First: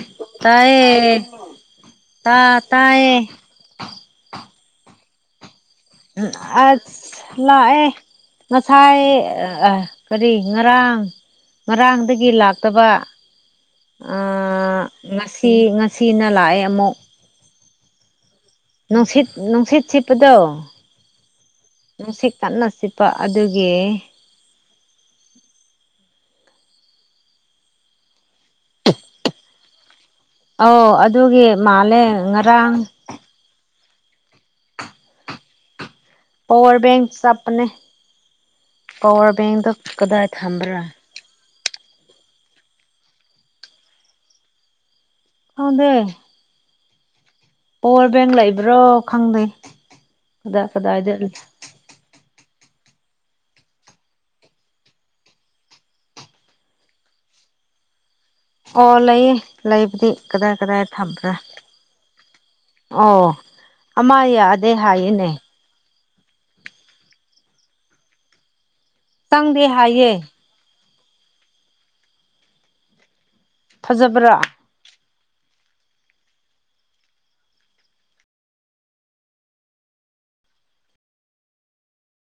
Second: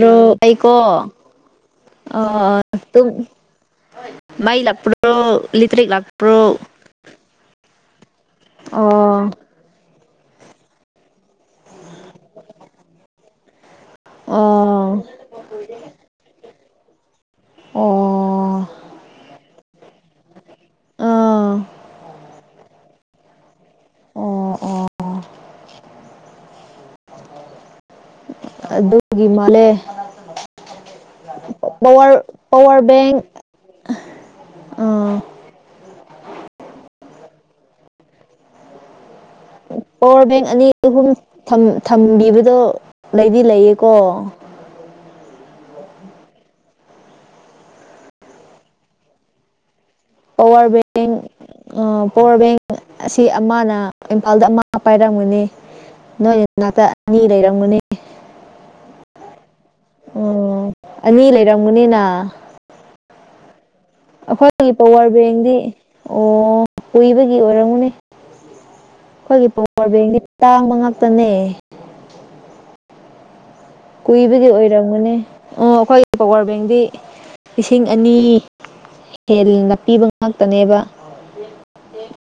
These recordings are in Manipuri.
꯭ꯔꯣ ꯀꯩꯀꯣ ꯇꯥꯏꯌꯦ ꯑ ꯇꯥ ꯇ ꯇꯥꯏꯌꯦ ꯃꯩꯂꯄꯨ ꯣ ꯂꯤꯇ꯭ꯔꯦ ꯎꯝ ꯑꯠ ꯂꯥꯛ ꯑꯦ ꯉꯁꯥꯏ ꯑꯣ ꯑ ꯀꯔꯤ ꯉꯔꯥꯡ ꯉꯔꯥꯡꯗꯒꯤ ꯂꯥꯛꯇꯕ ꯑꯣ ꯉꯁꯤ ꯉꯁꯤꯅ ꯂꯥꯛꯑꯦ ꯑꯃꯨꯛ ꯑꯣ ꯅꯨꯡꯁꯤꯠ ꯅꯨꯡꯁꯤꯠ ꯆꯠꯄꯗꯣ ꯑꯣ ꯅꯨꯡꯁꯤꯠ ꯀꯅ ꯆꯠꯄ ꯑꯗꯨꯒꯤ ꯑꯣ ꯑꯣ ꯑꯗꯨꯒꯤ ꯃꯥꯂꯦ ꯑꯧ ꯑꯗꯨꯒꯤ ꯃꯥꯜꯂꯦ ꯄꯋꯥꯔ ꯉꯔꯥꯡ ꯄꯋꯥꯔ ꯕꯦꯡ ꯑꯥ ꯄꯋꯥꯔ ꯕꯦꯡ ꯆꯞꯄꯅꯦ ꯄꯋꯥꯔ ꯕꯦꯡꯗꯣ ꯄꯋꯥꯔ ꯀꯗꯥꯏ ꯕꯦꯡ ꯑꯅꯤ ꯊꯝꯕ꯭ꯔꯥ ꯑꯍꯨꯝ ꯊꯝꯕꯤꯕꯗꯣ ꯂꯩꯗꯤ ꯂꯩꯌꯦꯀꯣ ꯈꯪꯗꯦ ꯄꯋꯥꯔ ꯕꯦꯡ ꯂꯩꯕ꯭ꯔꯣ ꯈꯪꯗꯦ ꯀꯗꯥꯏ ꯄꯋꯥꯔ ꯕꯦꯛ ꯀꯗꯥꯏꯗ ꯄꯋꯥꯔ ꯕꯦꯡ ꯑꯁꯤ ꯑꯃꯅ ꯏꯝꯐꯥꯜꯗ ꯑꯃ ꯄꯥꯏꯔꯝꯒꯅꯤ ꯅꯣꯏ ꯅꯥꯇꯛ ꯑꯅꯤ ꯂꯩꯔꯝꯒꯅꯤ ꯑꯣ ꯂꯩꯌꯦ ꯂꯩꯕꯨꯗꯤ ꯀꯗꯥꯏ ꯀꯗꯥꯏ ꯊꯝ ꯃꯤ ꯂꯩꯔꯝꯒꯅꯤꯅ ꯑꯣ ꯑꯃ ꯑꯩꯈꯣꯏꯒꯤ ꯌꯥꯗꯦ ꯄꯋꯥꯔ ꯍꯥꯏꯌꯦꯅꯦ ꯕꯦꯡꯗꯤ ꯑꯣ ꯀꯣꯏꯏꯕꯒꯤ ꯑꯣꯏꯔꯝꯃꯨꯅꯦ ꯑꯩꯈꯣꯏꯒꯤ ꯆꯪꯗꯦ ꯄꯋꯥꯔ ꯕꯦꯡꯒꯤ ꯍꯥꯏꯌꯦ ꯇꯥꯡꯕ ꯉꯥꯛꯇꯅꯦ ꯐꯖꯕ꯭ꯔꯥ ꯀꯨꯏꯕꯗꯤ ꯑꯣꯏꯔꯝꯒꯅꯤ ꯑꯣ ꯑꯩꯈꯣꯏꯒꯤ ꯄꯋꯥꯔ ꯕꯦꯡꯗꯤ ꯂꯤꯁꯤꯡ ꯑꯅꯤ ꯍꯦꯟꯅ ꯄꯤꯕ ꯉꯥꯛꯇꯅꯦꯕ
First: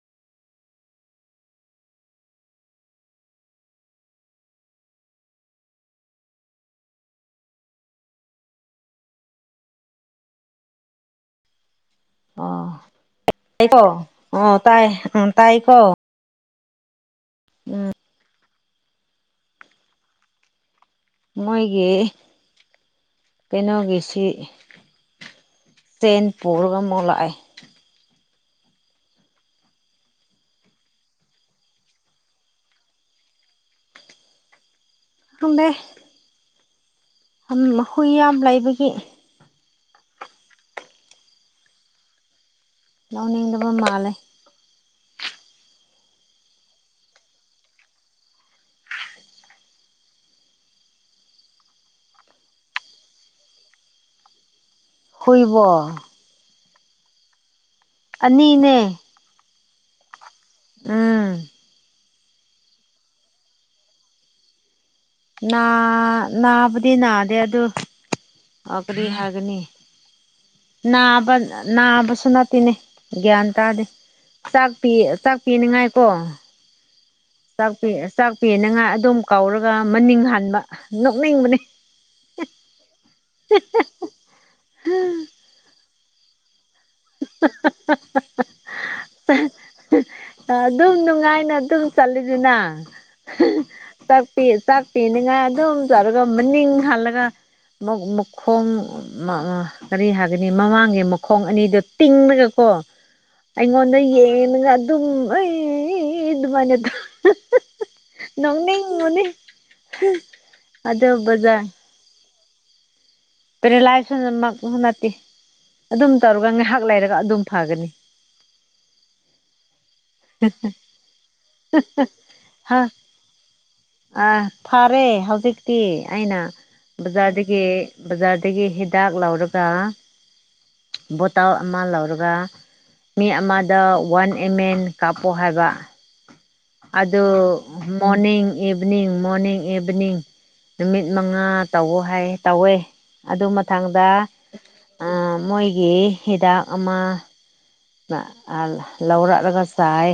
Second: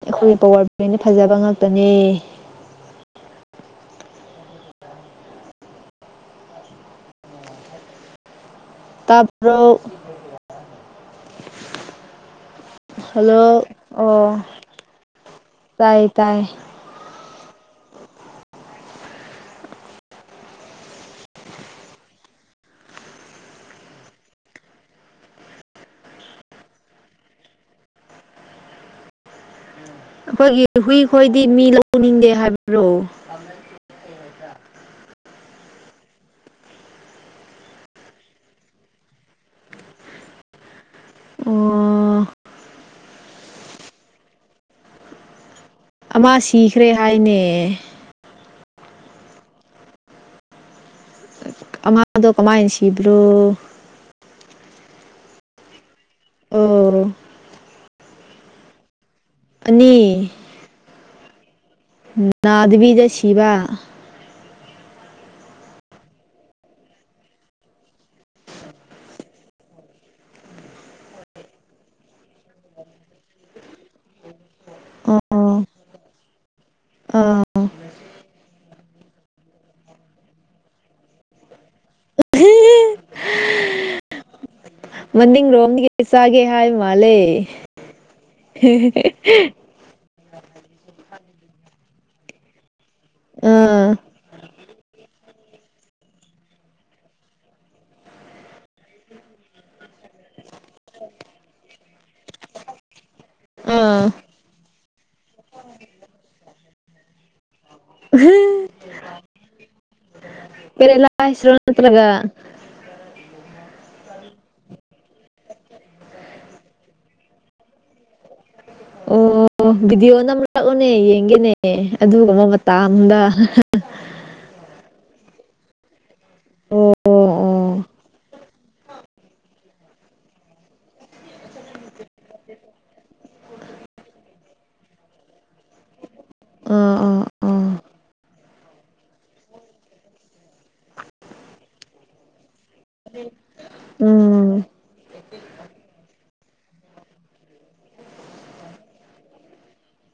ꯑꯩꯈꯣꯏꯒꯤ ꯄꯋꯥꯔ ꯕꯦꯡꯗꯤ ꯐꯖꯕ ꯉꯥꯛꯇꯅꯦ ꯇꯥꯕꯔꯣ ꯑꯣ ꯍꯜꯂꯣ ꯇꯥꯏꯀꯣ ꯑꯣ ꯇꯥꯏ ꯎꯝ ꯇꯥꯏꯀꯣ ꯇꯥꯏ ꯇꯥꯏ ꯎꯝ ꯃꯣꯏꯒꯤ ꯀꯩꯅꯣꯒꯤꯁꯤ ꯆꯦꯟ ꯄꯔꯒ ꯃ ꯑꯣꯂꯛꯥꯏ ꯑꯩꯈꯣꯏꯒꯤ ꯍꯨꯏꯈꯣꯏꯗꯤ ꯃꯤ ꯂꯧꯅꯤꯡꯗꯦ ꯍꯥꯏꯕ꯭ꯔꯣ [unintelligible] [unintelligible] ꯍꯨꯏ ꯌꯥꯝ ꯂꯩꯕꯒꯤ ꯑꯣ ꯅꯅꯤꯡꯅꯤꯡꯗꯕꯨꯝ ꯃꯥꯂꯦ ꯑꯃ ꯁꯤꯈ꯭ꯔꯦ ꯍꯥꯏꯅꯦ ꯑꯃꯥꯗꯣ ꯀꯃꯥꯏ ꯁꯤꯕ꯭ꯔꯣ? ꯍꯨꯏꯕꯣ ꯑꯣ___ ꯑꯅꯤꯅꯦ ꯑꯅꯤ ꯎꯝ ꯅꯥꯗꯕꯤꯗ ꯁꯤꯕ ꯅꯥ ꯅꯥꯕꯗꯤ ꯅꯥꯗꯦ ꯑꯗꯨ ꯀꯔꯤ ꯍꯥꯏꯒꯅꯤ ꯅꯥꯕ ꯅꯥꯕꯁꯨ ꯅꯠꯇꯦꯅꯦ ꯒ꯭ꯌꯥꯟ ꯇꯥꯗꯦ꯫ ꯆꯥꯛ ꯄꯤ ꯑꯣ ꯆꯥꯛ ꯑꯣ ꯄꯤꯅꯤꯉꯥꯏ ꯀꯣ ꯑꯥ ꯆꯥꯛꯄꯤ ꯆꯥꯛꯄꯤꯅꯉꯥꯏ ꯑꯗꯨꯝ ꯀꯧꯔꯒ ꯃꯅꯤꯡ ꯍꯟꯕ ꯅꯣꯛꯅꯤꯡꯕꯅꯦ ꯎꯝ [unintelligible] ꯑꯅꯤꯡ ꯔꯣꯝꯗꯤ ꯀꯩ ꯆꯥꯒꯦ ꯍꯥꯏꯕ ꯃꯥꯜꯂꯦ ꯑꯗꯨꯝ ꯅꯨꯡꯉꯥꯏꯅ ꯑꯗꯨꯝ ꯆꯠꯂꯤꯗꯅ ꯑꯥ ꯆꯥꯛ ꯆꯥꯛ ꯄꯤꯅꯤꯡꯉꯥꯏ ꯑꯗꯨꯝ ꯆꯥꯎꯧꯔꯒ ꯃꯅꯤꯡ ꯍꯥꯜꯂꯒ ꯃꯈꯣꯡ ꯀꯔꯤ ꯍꯥꯏꯒꯅꯤ ꯃꯃꯥꯡꯒꯤ ꯃꯈꯣꯡ ꯑꯅꯤꯗꯣ ꯇꯤꯡꯉꯒꯀꯣ ꯑꯩꯉꯣꯟꯗ ꯑꯥ ꯌꯦꯡꯉꯒ ꯑꯗꯨꯝ ꯑꯩ ꯑꯗꯨꯃꯥꯏꯅꯗꯣ ꯅꯣꯛꯅꯤꯡꯕꯅꯤ ꯀꯦꯔ ꯂ ꯑꯗꯨ ꯍꯥꯏꯁꯔꯣ ꯕꯖꯥꯔ ꯅꯠꯇ꯭ꯔꯒ [inaudible] ꯔꯤꯂꯥꯏꯖꯦꯟꯃꯛ ꯅꯠꯇꯦ ꯑꯗꯨꯝ ꯇꯧꯔꯒ ꯉꯥꯏꯍꯥꯛ ꯂꯩꯔꯒ ꯑꯗꯨꯝ ꯐꯒꯅꯤ꯫ ꯑꯣ__ ꯚꯤꯗꯤꯑꯣ ꯅꯝꯔꯛꯎꯅꯦ ꯌꯦꯡꯒꯦꯅꯦ ꯑꯗꯨꯒꯨꯝꯕ ꯍꯥ ꯃꯇꯥꯝꯗ꯫ ꯑ ꯐꯔꯦ ꯍꯧꯖꯤꯛꯇꯤ ꯑꯩꯅ ꯑꯣ ꯑꯣ ꯕꯖꯥꯔꯗꯒꯤ ꯑꯣ ꯕꯖꯥꯔꯗꯒꯤ ꯍꯤ ꯗꯥꯛ ꯂꯥꯎꯔꯒ꯫ ꯕꯣꯇꯥꯜ ꯑꯃ ꯂꯧꯔꯒ ꯃꯤ ꯑꯃꯗ ꯋꯥꯟ ꯑꯦꯝ ꯑꯦꯟ ꯀꯥꯞꯄꯣ ꯍꯥꯏꯕ꯫ ꯑꯥ ꯑꯥ ꯑꯗꯣ ꯑꯥ ꯃꯣꯔꯅꯤꯡ ꯏꯚꯅꯤꯡ ꯃꯣꯔꯅꯤꯡ ꯏꯚꯅꯤꯡ ꯅꯨꯃꯤꯠ ꯃꯉꯥ ꯇꯧꯋꯣ ꯍꯥꯏꯌ ꯇꯧꯋꯦ ꯑꯗꯨ ꯃꯊꯪꯗ__ ꯎꯝ ꯑ ꯃꯣꯏꯒꯤ ꯍꯤꯗꯥꯛ ꯑꯃ___ ꯂꯧꯔꯛꯂꯒ ꯆꯥꯏ꯫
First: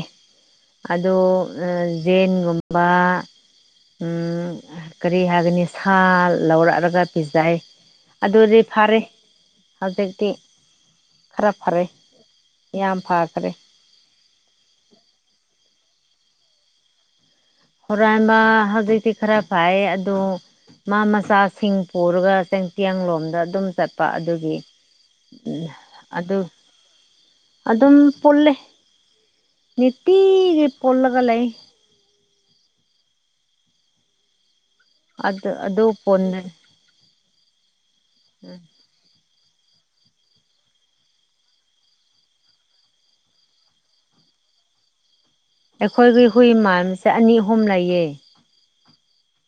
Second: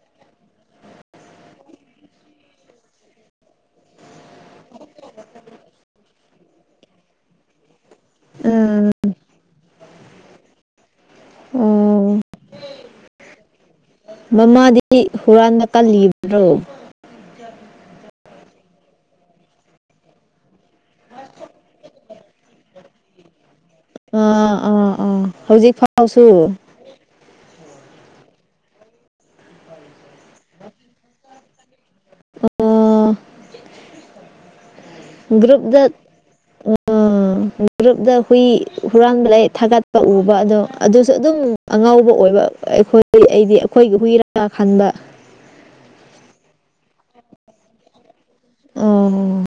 ꯑꯗꯣ ꯖꯦꯟꯒꯨꯝꯕ__ ꯎꯝ ꯀꯔꯤ ꯍꯥꯏꯒꯅꯤ ꯁꯥ ꯂꯧꯔꯛꯑꯒ ꯄꯤꯖꯩ꯫ ꯑꯗꯨꯗꯤ ꯐꯔꯦ ꯍꯧꯖꯤꯛꯇꯤ ꯈꯔ ꯐꯔꯦ ꯑꯣ ꯌꯥꯝ ꯐꯈꯔꯦ ꯃꯃꯥꯗꯤ ꯍꯨꯔꯥꯟꯕ ꯀꯜꯂꯤꯕ꯭ꯔꯣ? ꯍꯣꯔꯥꯟꯕ ꯍꯧꯖꯤꯛꯇꯤ ꯈꯔꯥꯄꯥꯏ ꯑꯗꯣ꯫ ꯃꯥ ꯃꯆꯥꯁꯤꯡ ꯄꯨꯔꯒ ꯆꯦꯡꯇꯌꯥꯡꯂꯣꯝꯗ ꯑꯗꯨꯝ ꯆꯠ___ ꯑꯥ ꯑꯥ ꯑꯥ ꯍꯧꯖꯤꯛ ꯐꯥꯎꯁꯨ꯫ ꯑꯗꯨ ꯑꯗꯨꯝ ꯄꯨꯜꯂꯦ ꯅꯤꯇꯤꯒꯤ ꯄꯨꯜꯂꯒ ꯂꯩ꯫ ꯑ [inaudible] ꯑꯗꯨ ꯑꯗꯨ ꯒ꯭ꯔꯨꯞꯨꯞꯗ ꯄꯨꯟꯅ [unintelligible] ꯎ [unintelligible] ꯒ꯭ꯔꯨꯞꯗ ꯍꯨꯏ ꯍꯨꯔꯥꯟꯕ ꯂꯩ ꯊꯥꯒꯠꯄ ꯎꯕ ꯑꯗꯣ ꯑꯗꯨꯁꯨ ꯑꯗꯨꯝ ꯑꯉꯧꯕ ꯑꯣꯏꯕ ꯑꯩꯈꯣꯏ ꯑꯩꯗꯤ ꯑꯩꯈꯣꯏꯒꯤ ꯍꯨꯏꯔꯥ ꯈꯟꯕ꯫ ꯑꯩꯈꯣꯏꯒꯤ ꯍꯨꯏ ꯃꯥꯟꯁꯦ ꯑꯅꯤ ꯑꯍꯨꯝ ꯂꯩꯌꯦ꯫ ꯑꯣ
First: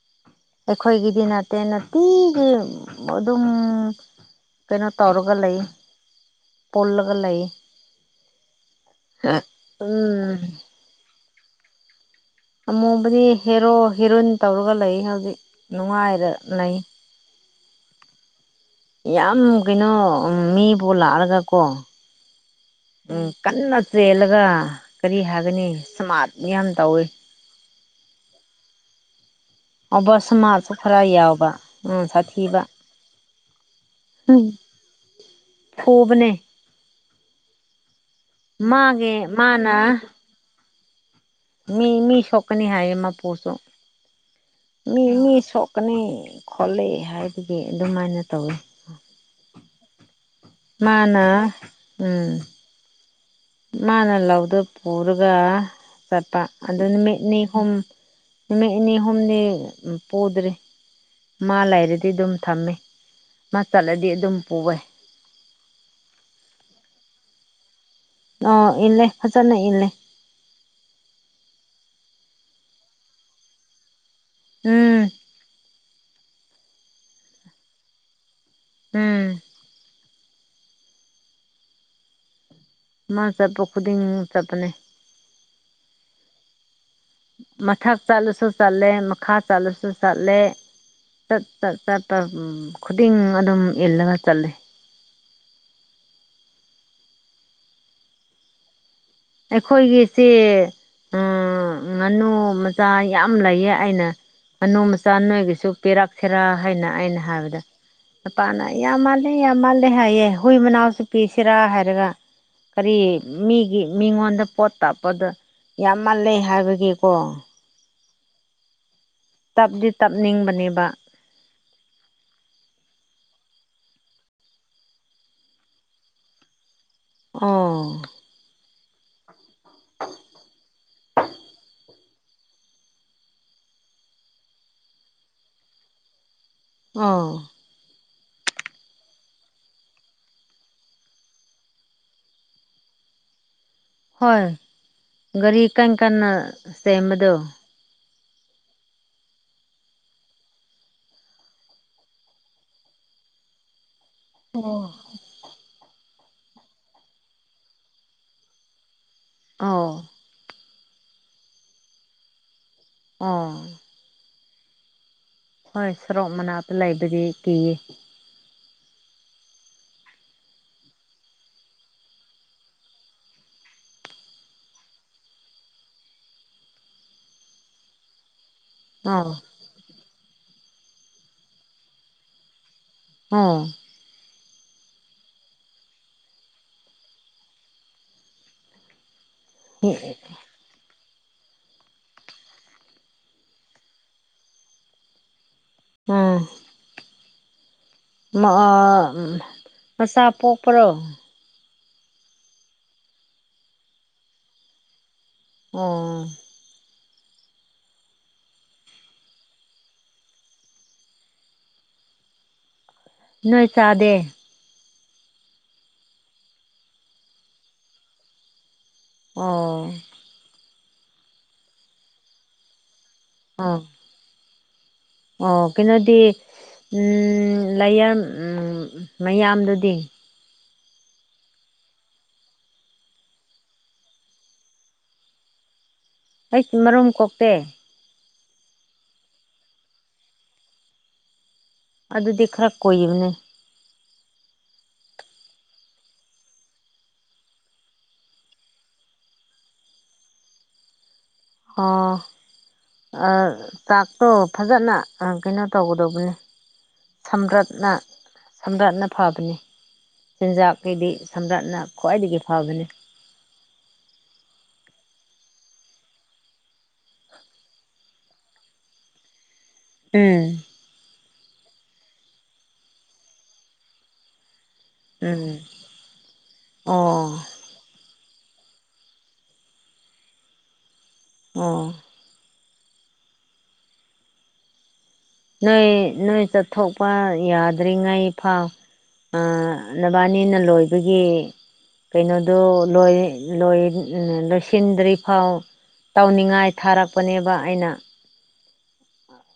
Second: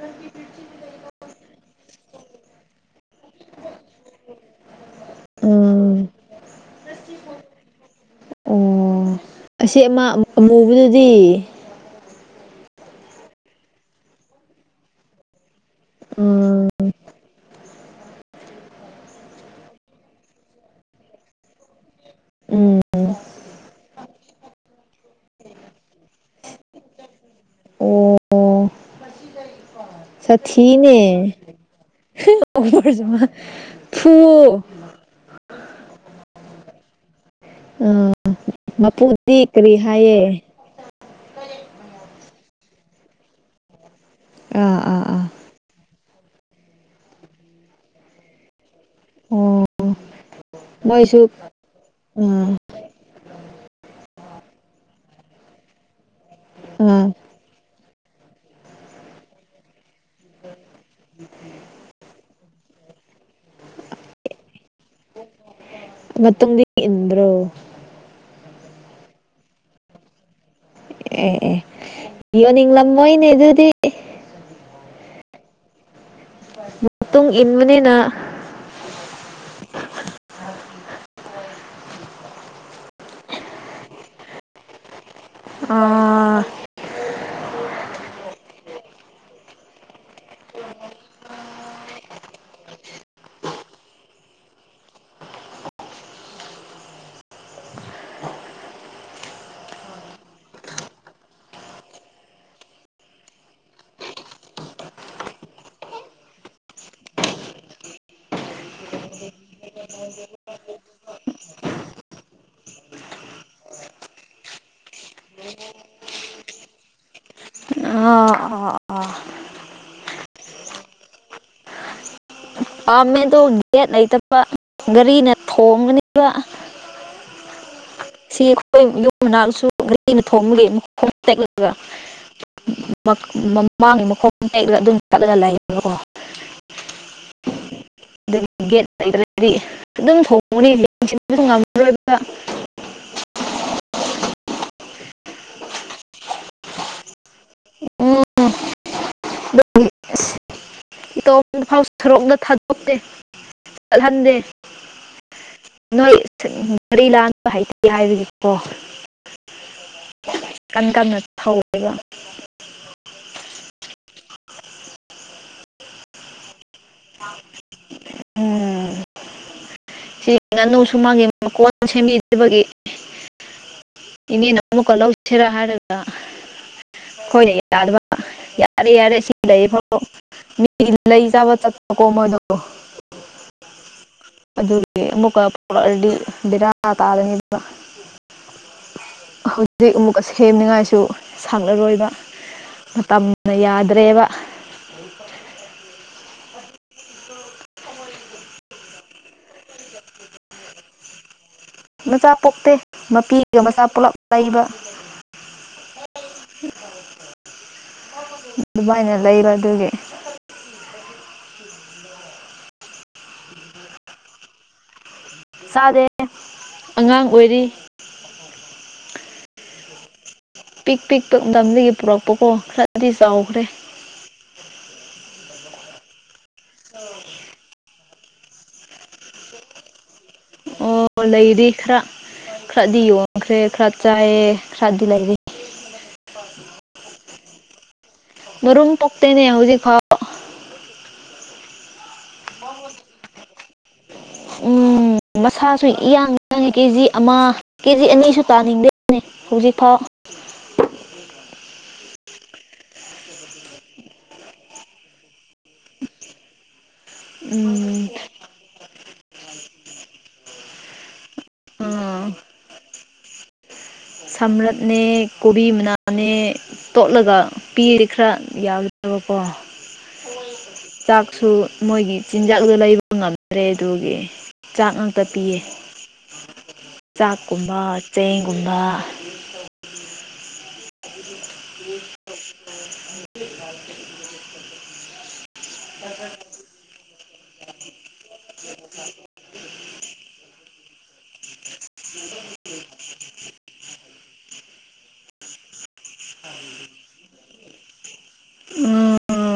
ꯎ ꯑꯩꯈꯣꯏꯒꯤꯗꯤ ꯅꯠꯇꯦ ꯅꯨꯇꯤꯒꯤ ꯑꯗꯨꯝ ꯀꯩꯅꯣ ꯇꯧꯔꯒ ꯂꯩ, ꯎꯝ ꯄꯨꯜꯂꯒ ꯂꯩ꯫ ꯑꯣ ꯑꯁꯤ ꯑꯃ ꯎꯝ ꯑꯃꯨꯕꯗꯨꯗꯤ ꯑꯃꯨꯕꯨꯗꯤ ꯍꯦꯔꯣ ꯍꯦꯔꯣꯏꯟ ꯇꯧꯔꯒ ꯂꯩ ꯍꯧꯖꯤꯛ ꯅꯨꯡꯉꯥꯏꯔ ꯎꯝ ꯂꯩ ꯌꯥꯝ ꯀꯩꯅꯣ ꯃꯤꯕꯨ ꯂꯥꯛꯑꯒꯀꯣ ꯎꯝ ꯎ ꯀꯟꯅ__ ꯆꯦꯜꯂꯒ ꯀꯔꯤ ꯍꯥꯏꯒꯅꯤ ꯁꯃꯥꯔꯠ ꯌꯥꯝ ꯇꯧꯋꯤ ꯑꯣꯕ ꯁꯃꯥꯔꯠꯁꯨ ꯈꯔ ꯌꯥꯎꯕ ꯁꯥꯊꯤꯅꯦ___ ꯎꯝ ꯁꯥꯊꯤꯕ ꯐꯨꯋꯣ꯫ ꯎꯝ ꯎ ꯐꯨꯕꯅꯦ ꯎꯝ ꯃꯥꯒꯤ ꯃꯄꯨꯗꯤ ꯀꯔꯤ ꯃꯥꯅ ꯍꯥꯏꯌꯦ꯫ ꯃꯤ ꯃꯤ ꯁꯣꯛꯀꯅꯤ ꯍꯥꯏꯌꯦ ꯃꯄꯨꯁꯨ ꯑꯥ ꯃꯤ ꯑꯥ ꯑꯥ ꯃꯤ ꯁꯣꯛ ꯀꯅꯤ ꯈꯣꯠꯂꯦ ꯍꯥꯏꯕꯗꯣ ꯑꯗꯨꯃꯥꯏꯅ ꯇꯧꯋꯦ꯫ ꯑꯣ ____ꯃꯥꯅꯥ ꯃꯣꯏꯁꯨ ꯎꯝ꯫ ꯑꯥ ꯃꯥꯅ ꯂꯧꯗꯨ ꯄꯨꯔꯒ ꯆꯠꯄ ꯑꯗꯨ ꯑꯥ ꯅꯨꯃꯤꯠ ꯅꯤ ꯍꯨꯝ ꯃꯤꯛꯅꯤ ꯍꯨꯝꯅꯤ ꯎꯝ꯫ ꯄꯨꯗ꯭ꯔꯤ ꯃꯥ ꯂꯩꯔꯗꯤ ꯑꯗꯨꯝ ꯊꯝꯃꯦ ꯃꯥ ꯆꯠꯂꯗꯤ ꯑꯗꯨꯝ ꯄꯨꯋꯦ꯫ ꯃꯇꯨꯡꯗꯤ ꯏꯟꯕ꯭ꯔꯣ꯫ ꯑꯣ! ꯏꯜꯂꯦ ꯍꯟꯗꯛꯅ ꯏꯜꯂꯦ꯫ ꯑꯦ ꯑꯦ ꯌꯣꯟꯅꯤꯡꯂꯝ ꯃꯣꯏꯅꯦ ꯑꯗꯨꯗꯤ꯫ ꯎꯝ ꯃꯇꯨꯡ ꯏꯟꯕꯅꯤꯅ꯫ ꯎꯝ ꯃꯥ ꯆꯠꯊꯣꯛ ꯈꯨꯗꯤꯡ ꯆꯠꯄꯅꯦ꯫ ꯑꯥ___ ꯃꯊꯛ ꯆꯠꯂꯁꯨ ꯆꯠꯂꯦ ꯃꯈꯥ ꯆꯠꯂꯁꯨ ꯆꯠꯂꯦ꯫ ꯆꯠ ꯆꯠ ꯆꯠꯄ ꯈꯨꯗꯤꯡ ꯑꯗꯨꯝ ꯏꯜꯂꯒ ꯆꯠꯂꯤ ꯑꯩꯈꯣꯏꯒꯤꯁꯦ ꯉꯥꯅꯨ ꯃꯆꯥ ꯌꯥꯝ ꯂꯩꯌꯦ ꯑꯩꯅ ꯉꯥꯅꯨ ꯃꯆꯥ ꯅꯣꯏꯒꯤꯁꯨ ꯄꯤꯔꯛꯁꯤꯔꯥ ꯍꯥꯏꯅ ꯑꯩꯅ ꯍꯥꯏꯕꯗ ꯅꯨꯄꯥꯅ ꯌꯥꯝ ꯃꯥꯜꯂꯦ ꯌꯥꯝ ꯃꯥꯜꯂꯦ ꯍꯥꯏꯌꯦ ꯍꯨꯏ ꯃꯅꯥꯎꯁꯨ ꯄꯤꯁꯤꯔꯥ ꯍꯥꯏꯔꯒ꯫ ꯀꯔꯤ ꯃꯤꯒꯤ ꯃꯤꯉꯣꯟꯗ ꯄꯣꯠ ꯇꯥꯞꯄꯗ ꯌꯥꯝ ꯃꯥꯜꯂꯦ ꯍꯥꯏꯕꯒꯤꯀꯣ꯫ ꯑ ꯑꯥ ꯑꯣꯥ ꯇꯞꯗꯤ ꯇꯞꯅꯤꯡꯕꯅꯦꯕ꯫ ꯑꯥ ꯃꯦꯗꯣ ꯒꯦꯠ ꯂꯩꯇꯕ ꯒꯥꯔꯤꯅ ꯊꯣꯝꯒꯅꯦꯕ꯫ ꯑꯣ ꯁꯤ ꯑꯩꯈꯣꯏ ꯌꯨꯝ ꯃꯅꯥꯛꯁꯨ ꯒꯥꯔꯤꯅ ꯊꯣꯡꯝꯂꯨꯔꯦ ꯃꯈꯣꯡ ꯇꯦꯛꯂꯒ ꯃꯃꯥꯡꯒꯤ ꯃꯈꯣꯡ ꯇꯦꯛ ꯑꯗꯨꯝ ꯆꯠꯂꯒ ꯂꯩꯌꯦꯕꯀꯣ ꯑꯣ ꯑꯗꯒꯤꯒꯦ ꯂꯩ꯭ꯔꯗꯤ ꯑꯗꯨꯝ ꯊꯣꯡꯉꯅꯤ ꯉꯝꯃꯣꯏ ꯍꯣꯏ ꯒꯥꯔꯤ ꯀꯔ ꯀꯟꯅ ꯁꯦꯝꯕꯗꯣ ꯎꯝ ____ ꯊꯥꯗꯣꯛꯇꯦ ꯆꯠꯍꯟꯗꯦ [unintelligible] ꯑꯣ ꯅꯣꯏ ꯃꯔꯤ ꯂꯥꯟꯥꯟꯕ ꯍꯩꯇꯦ ꯍꯥꯏꯕꯒꯤꯀꯣ ꯑꯥꯎ ꯀꯟ ꯀꯟꯅ ꯊꯧꯋꯦꯕ ꯑꯣ ꯍꯣꯏ ꯁꯔꯣꯛ ꯃꯅꯥꯛꯇ ꯂꯩꯗꯨꯗꯤ ꯀꯤꯌꯦ ꯎꯝ ꯁꯤ ꯉꯥꯅꯨꯁꯨ ꯃꯥꯒꯤ ꯃꯀꯣꯟ ꯁꯦꯝꯕꯤꯗꯕꯒꯤ ꯏꯅꯦꯅ ꯄꯨꯀ ꯂꯧꯁꯤꯔ ꯍꯥꯔꯒ [unintelligible] ꯌꯥꯔꯦ ꯌꯥꯔꯦ ꯑꯧ ꯁꯤ ꯂꯩꯌꯦ ꯃꯤꯒꯤ ꯂꯩ ꯆꯥꯕ ꯆꯠꯄꯀꯣ ꯃꯣꯏꯗꯣ ꯑꯣ ꯑꯗꯨꯒꯤ ꯑꯃꯨꯛꯀ ꯄꯣꯛꯂꯛꯔꯗꯤ ꯕꯤꯔꯥꯅꯥ ꯇꯥꯗꯅꯤ ꯑꯗꯨꯅ ꯍꯣꯏ ꯍꯧꯖꯤꯛ ꯑꯃꯨꯛ ꯑ ꯁꯦꯝꯅꯤꯡꯉꯥꯏꯁꯨ ꯁꯡꯅꯔꯣꯏꯕ ꯃꯇꯝꯅ ꯌꯥꯗ꯭ꯔꯦꯕ [unintelligible] ꯎꯝ ꯑꯥ ꯃꯆꯥ ꯄꯣꯛꯄ꯭ꯔꯣ ꯃꯆꯥ ꯄꯣꯛꯇꯦ ꯃꯄꯤꯒ ꯃꯆꯥ ꯄꯨꯜꯂꯞ ꯂꯩꯕ ꯑꯣ ꯗꯨꯕꯥꯏꯅ ꯂꯩꯕ ꯑꯗꯨꯒꯤ ꯅꯣꯏ ꯇꯥꯗꯦ ꯆꯥꯗꯦ ꯑꯉꯥꯡ ꯑꯣꯏꯔꯤ ꯑꯣ ꯄꯤꯛ ꯄꯤꯛꯄ ꯃꯇꯝꯗꯒꯤ ꯄꯨꯔꯛꯄꯀꯣ ꯈꯔꯗꯤ ꯆꯥꯎꯈ꯭ꯔꯦ ꯑꯣ ꯑꯣ ꯀꯩꯅꯣꯗꯤ ꯂꯥꯏꯌꯥꯡ ꯃꯌꯥꯝꯗꯨꯗꯤ ꯑꯣ ꯂꯩꯔꯤ ꯈꯔ ꯈꯔꯗꯤ ꯌꯣꯟꯈ꯭ꯔꯦ ꯈꯔ ꯆꯥꯏꯑ ꯈꯔꯗꯤ ꯂꯩꯔꯤ ꯑꯩ ꯃꯔꯨꯝ ꯀꯣꯛꯇꯦ ꯌꯦꯔꯨꯝ ꯀꯣꯛꯇꯦꯅꯦ ꯍꯧꯖꯤꯛꯐꯥꯎ ꯑꯗꯨꯗꯤ ꯈꯔ ꯀꯣꯏꯕꯅꯦ ꯎꯝ ꯃꯁꯥꯁꯨ ꯏꯌꯥꯡ ꯆꯡꯉꯤ ꯀꯦꯖꯤ ꯑꯃ ꯀꯦꯖꯤ ꯑꯅꯤꯁꯨ ꯇꯥꯅꯤꯡꯗꯕꯅꯤ ꯍꯧꯖꯤꯛꯐꯥꯎ ꯑꯣ ꯆꯥꯛꯇꯣ ꯐꯖꯅ ꯀꯩꯅꯣ ꯇꯧꯒꯗꯧꯕꯅꯤ ꯁꯝ꯭ꯔꯠꯅ ꯎꯝ ꯁꯝ꯭ꯔꯠꯅ ꯐꯕꯅꯤ ꯆꯤꯟꯖꯥꯛꯀꯤꯗꯤ ꯁꯝ꯭ꯔꯥꯠꯅ ꯑꯥ ꯈ꯭ꯋꯥꯏꯗꯒꯤ ꯐꯕꯅꯤ ꯁꯝꯔꯠꯅꯦ ꯀꯣꯕꯤ ꯃꯅꯥꯅꯦ ꯇꯣꯠꯂꯒ ꯄꯤꯌꯦ ꯈꯔ ꯌꯥꯝꯗꯕꯀꯣ ꯎꯝ ꯆꯥꯛꯁꯨ ꯃꯣꯏꯒꯤ ꯆꯤꯟꯖꯥꯛꯂ ꯂꯩꯕ ꯉꯝꯗ꯭ꯔꯦ ꯑꯗꯨꯒꯤ ꯆꯥꯛ ꯉꯥꯛꯇ ꯎꯝ ꯄꯤꯌꯦ ꯑꯣ ꯆꯥꯛꯀꯨꯝꯕ ꯆꯦꯡꯒꯨꯝꯕ ꯑꯣ [inaudible] ꯅꯣꯏ ꯅꯣꯏ ꯆꯠꯊꯣꯛꯄ ꯌꯥꯗ꯭ꯔꯤꯉꯩ ꯐꯥꯎ ꯅꯕꯥꯅꯤꯅ ꯂꯣꯏꯕꯒꯤ ꯀꯩꯅꯣꯗꯣ ꯂꯣꯏꯁꯤꯟꯗ꯭ꯔꯤ ꯐꯥꯎ ꯇꯧꯅꯤꯡꯉꯥꯏ ꯊꯥꯔꯛꯄꯅꯦꯕ ꯑꯩꯅ ꯎꯝ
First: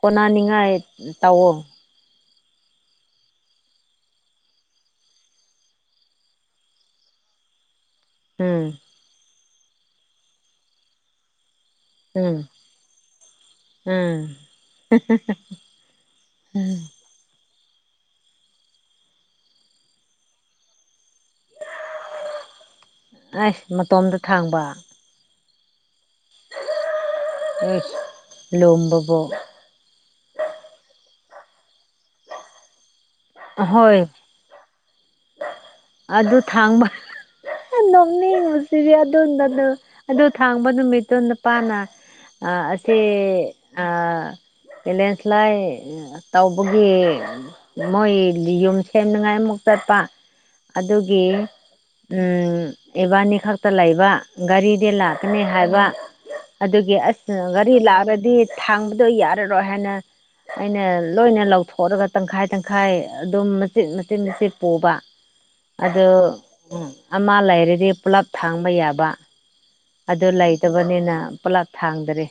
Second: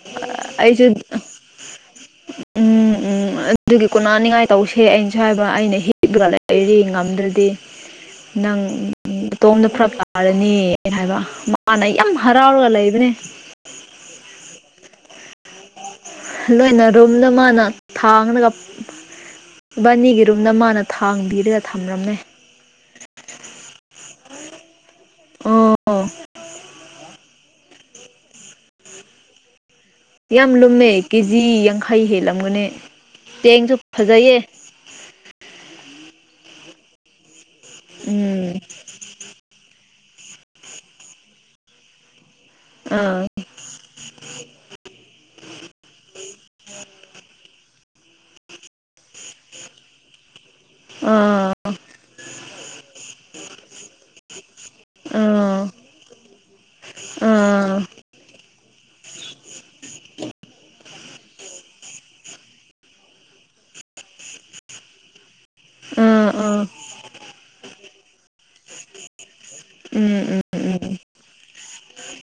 ꯀꯣꯟꯅꯅꯤꯡꯉꯥꯏ ꯑꯩꯁꯨ ꯇꯧꯑꯣ ꯎꯝ ꯎꯝ ꯑꯗꯨꯒꯤ ꯀꯣꯟꯅꯅꯤꯡꯉꯥꯏ ꯇꯧꯁꯦ ꯑꯩꯅꯁꯨ ꯍꯥꯏꯏꯕ ꯑꯩꯅ ꯍꯤꯞꯄꯒ ꯂꯩꯔꯤ ꯉꯝꯗ꯭ꯔꯗꯤ ꯅꯪ ꯎꯝ ꯑꯇꯣꯝꯗ ꯐꯔꯛ ꯇꯥꯔꯅꯤꯅ ꯍꯥꯏꯕ ꯍꯥꯟꯅꯩ ꯌꯥꯝ ꯎꯝ ꯍꯔꯥꯎꯔꯒ ꯂꯩꯕꯅꯦ ꯎꯝ ꯎꯝ ꯂꯣꯏꯅ ꯔꯨꯝꯗ ꯃꯥꯅ ꯊꯥꯡꯂꯒ ꯏꯕꯥꯅꯤꯒꯤ ꯔꯨꯝꯗ ꯃꯥꯅ ꯊꯥꯡꯕꯤꯔꯒ ꯊꯝꯔꯝꯃꯦ ꯑꯁ ꯃꯇꯣꯝꯗ ꯊꯥꯡꯕ ꯑꯣ ꯂꯣꯝꯕꯕꯣ ꯌꯥꯝ ꯂꯨꯝꯃꯦ ꯀꯦꯖꯤ ꯌꯥꯡꯈꯩ ꯍꯦꯜꯂꯝꯒꯅꯤ ꯆꯦꯡꯁꯨ ꯑꯍꯣꯏ ꯐꯖꯩꯌꯦ ꯑꯗꯨ ꯊꯥꯡꯕ ꯎꯝ ꯅꯣꯛꯅꯤꯡꯕꯁꯤꯗꯤ [unintelligible] ꯑꯗꯨ ꯊꯥꯡꯕ ꯅꯨꯃꯤꯠꯇꯣ ꯅꯨꯄꯥꯅ ꯑꯥ ꯑꯁꯦ ꯑꯥ ꯂꯦꯟꯁ꯭ꯂꯥꯏ ꯇꯧꯕꯒꯤ ꯃꯣꯏ ꯌꯨꯝ ꯁꯦꯝꯅꯉꯥꯏꯃꯨꯛ ꯆꯠꯄ ꯑꯗꯨꯒꯤ ꯑꯥ ꯏꯕꯥꯅꯤ ꯈꯛꯇ ꯂꯩꯕ ꯒꯥꯔꯤ ꯗꯦ ꯂꯥꯛꯀꯅꯤ ꯑꯥ ꯍꯥꯏꯕ ꯑꯗꯨꯒꯤ ꯑꯁ ꯒꯔꯤ ꯑꯥ ꯂꯥꯛꯔꯗꯤ ꯊꯥꯡꯕꯗꯣ ꯌꯥꯔꯔꯣꯏ ꯍꯥꯏꯅ ꯑꯩꯅ ꯂꯣꯏꯅ ꯂꯧꯊꯣꯛꯑꯒ ꯇꯪꯈꯥꯏ ꯇꯪꯈꯥꯏ ꯑꯗꯨꯝ ꯃꯆꯦꯠ ꯃꯆꯦꯠ ꯃꯆꯦꯠ ꯄꯨꯕ ꯑꯗꯨ ꯑꯥ ꯑꯥ ꯑꯃ ꯂꯩꯔꯗꯤ ꯄꯨꯂꯞ ꯊꯥꯡꯕ ꯌꯥꯕ ꯎꯝ ꯑꯗꯨ ꯎꯝ ꯎꯝ ꯂꯩꯇꯕꯅꯤꯅ ꯄꯨꯂꯞ ꯊꯥꯡꯗꯔꯦ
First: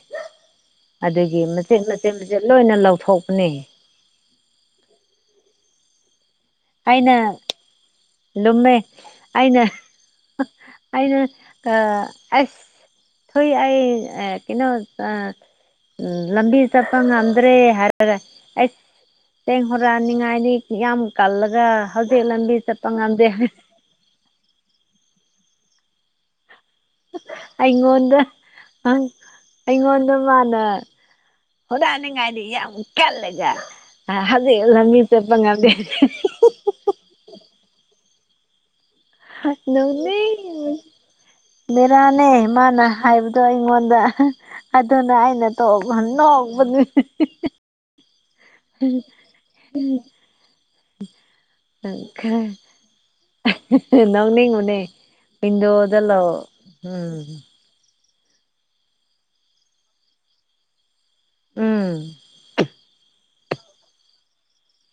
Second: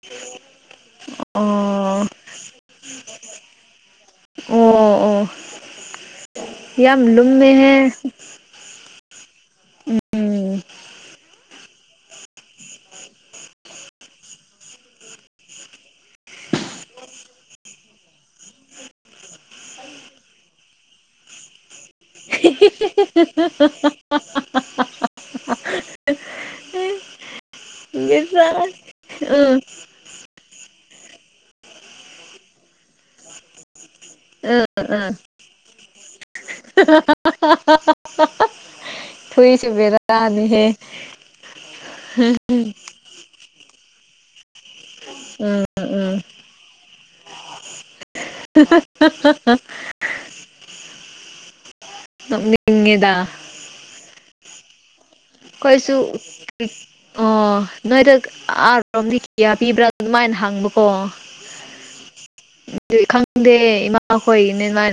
ꯑꯗꯨꯒꯤ ꯃꯆꯤꯠ ꯑꯣ ꯃꯆꯤꯠ ꯃꯆꯤꯠ ꯃꯆꯤꯠ ꯂꯣꯏꯅ ꯂꯧꯊꯣꯛꯄꯅꯦ ꯑꯣ ꯑꯣ ꯌꯥꯝ ꯑꯩꯅ ꯂꯨꯝꯃꯦꯍꯦ ꯂꯨꯝꯃꯦ ꯑꯩꯅ ꯎꯝ ꯑꯩꯅ ꯑꯁ ꯍꯣꯏ ꯑꯩ ꯑꯥ ꯀꯩꯅꯣ ꯑꯥ ꯎꯝ ꯂꯝꯕꯤ ꯆꯠꯄ ꯉꯝꯗ꯭ꯔꯦ ꯍꯥꯏꯔꯒ ꯆꯦꯡ ꯍꯨꯔꯥꯅꯤꯡꯉꯥꯏꯗꯤ ꯌꯥꯝ ꯀꯜꯂꯒ ꯍꯧꯖꯤꯛ ꯂꯝꯕꯤ ꯆꯠꯄ ꯉꯝꯗꯦ ꯑꯩꯉꯣꯟꯗ ꯑꯥꯡ ꯎꯝ ꯑꯩꯉꯣꯟꯗ ꯃꯥꯅ ꯍꯨꯔꯥꯟꯅꯤꯉꯥꯏꯗꯤ ꯌꯥꯝ ꯀꯥꯜꯂꯒ ꯍꯧꯖꯤꯛꯅ ꯎꯝ ꯂꯝꯕꯤ ꯎꯝ ꯆꯠꯄ ꯉꯝꯗꯦ [unintelligible] ꯅꯣꯛꯅꯤꯡ ꯕꯦꯔꯥꯅꯤꯍꯦ ꯃꯦꯔꯥꯅꯦ ꯃꯥꯅ ꯍꯥꯏꯕ ꯑꯗꯣ ꯑꯩꯉꯣꯟꯗ ꯑꯗꯨꯅ ꯑꯩꯅ ꯎꯝ ꯇꯣꯛꯂ ꯎꯝ ꯅꯣꯛꯕꯅꯤ [unintelligible] ꯎꯝ ꯅꯣꯛꯅꯤꯡꯉꯦꯗ ꯈꯔ ꯅꯣꯛꯅꯤꯉꯨꯅꯦ ꯑꯩꯈꯣꯏꯁꯨ ꯎꯝ ꯑꯣ ꯅꯣꯏꯗ ꯑꯥꯔꯣꯝꯗꯤ ꯀꯌꯥ ꯄꯤꯕ꯭ꯔꯥ ꯑꯗꯨꯃꯥꯏꯟ ꯍꯪꯕꯀꯣ ꯎꯝ ꯑꯗꯨ ꯈꯪꯗꯦ ꯏꯃꯥꯈꯣꯏꯒꯤꯅꯦꯃꯥꯏ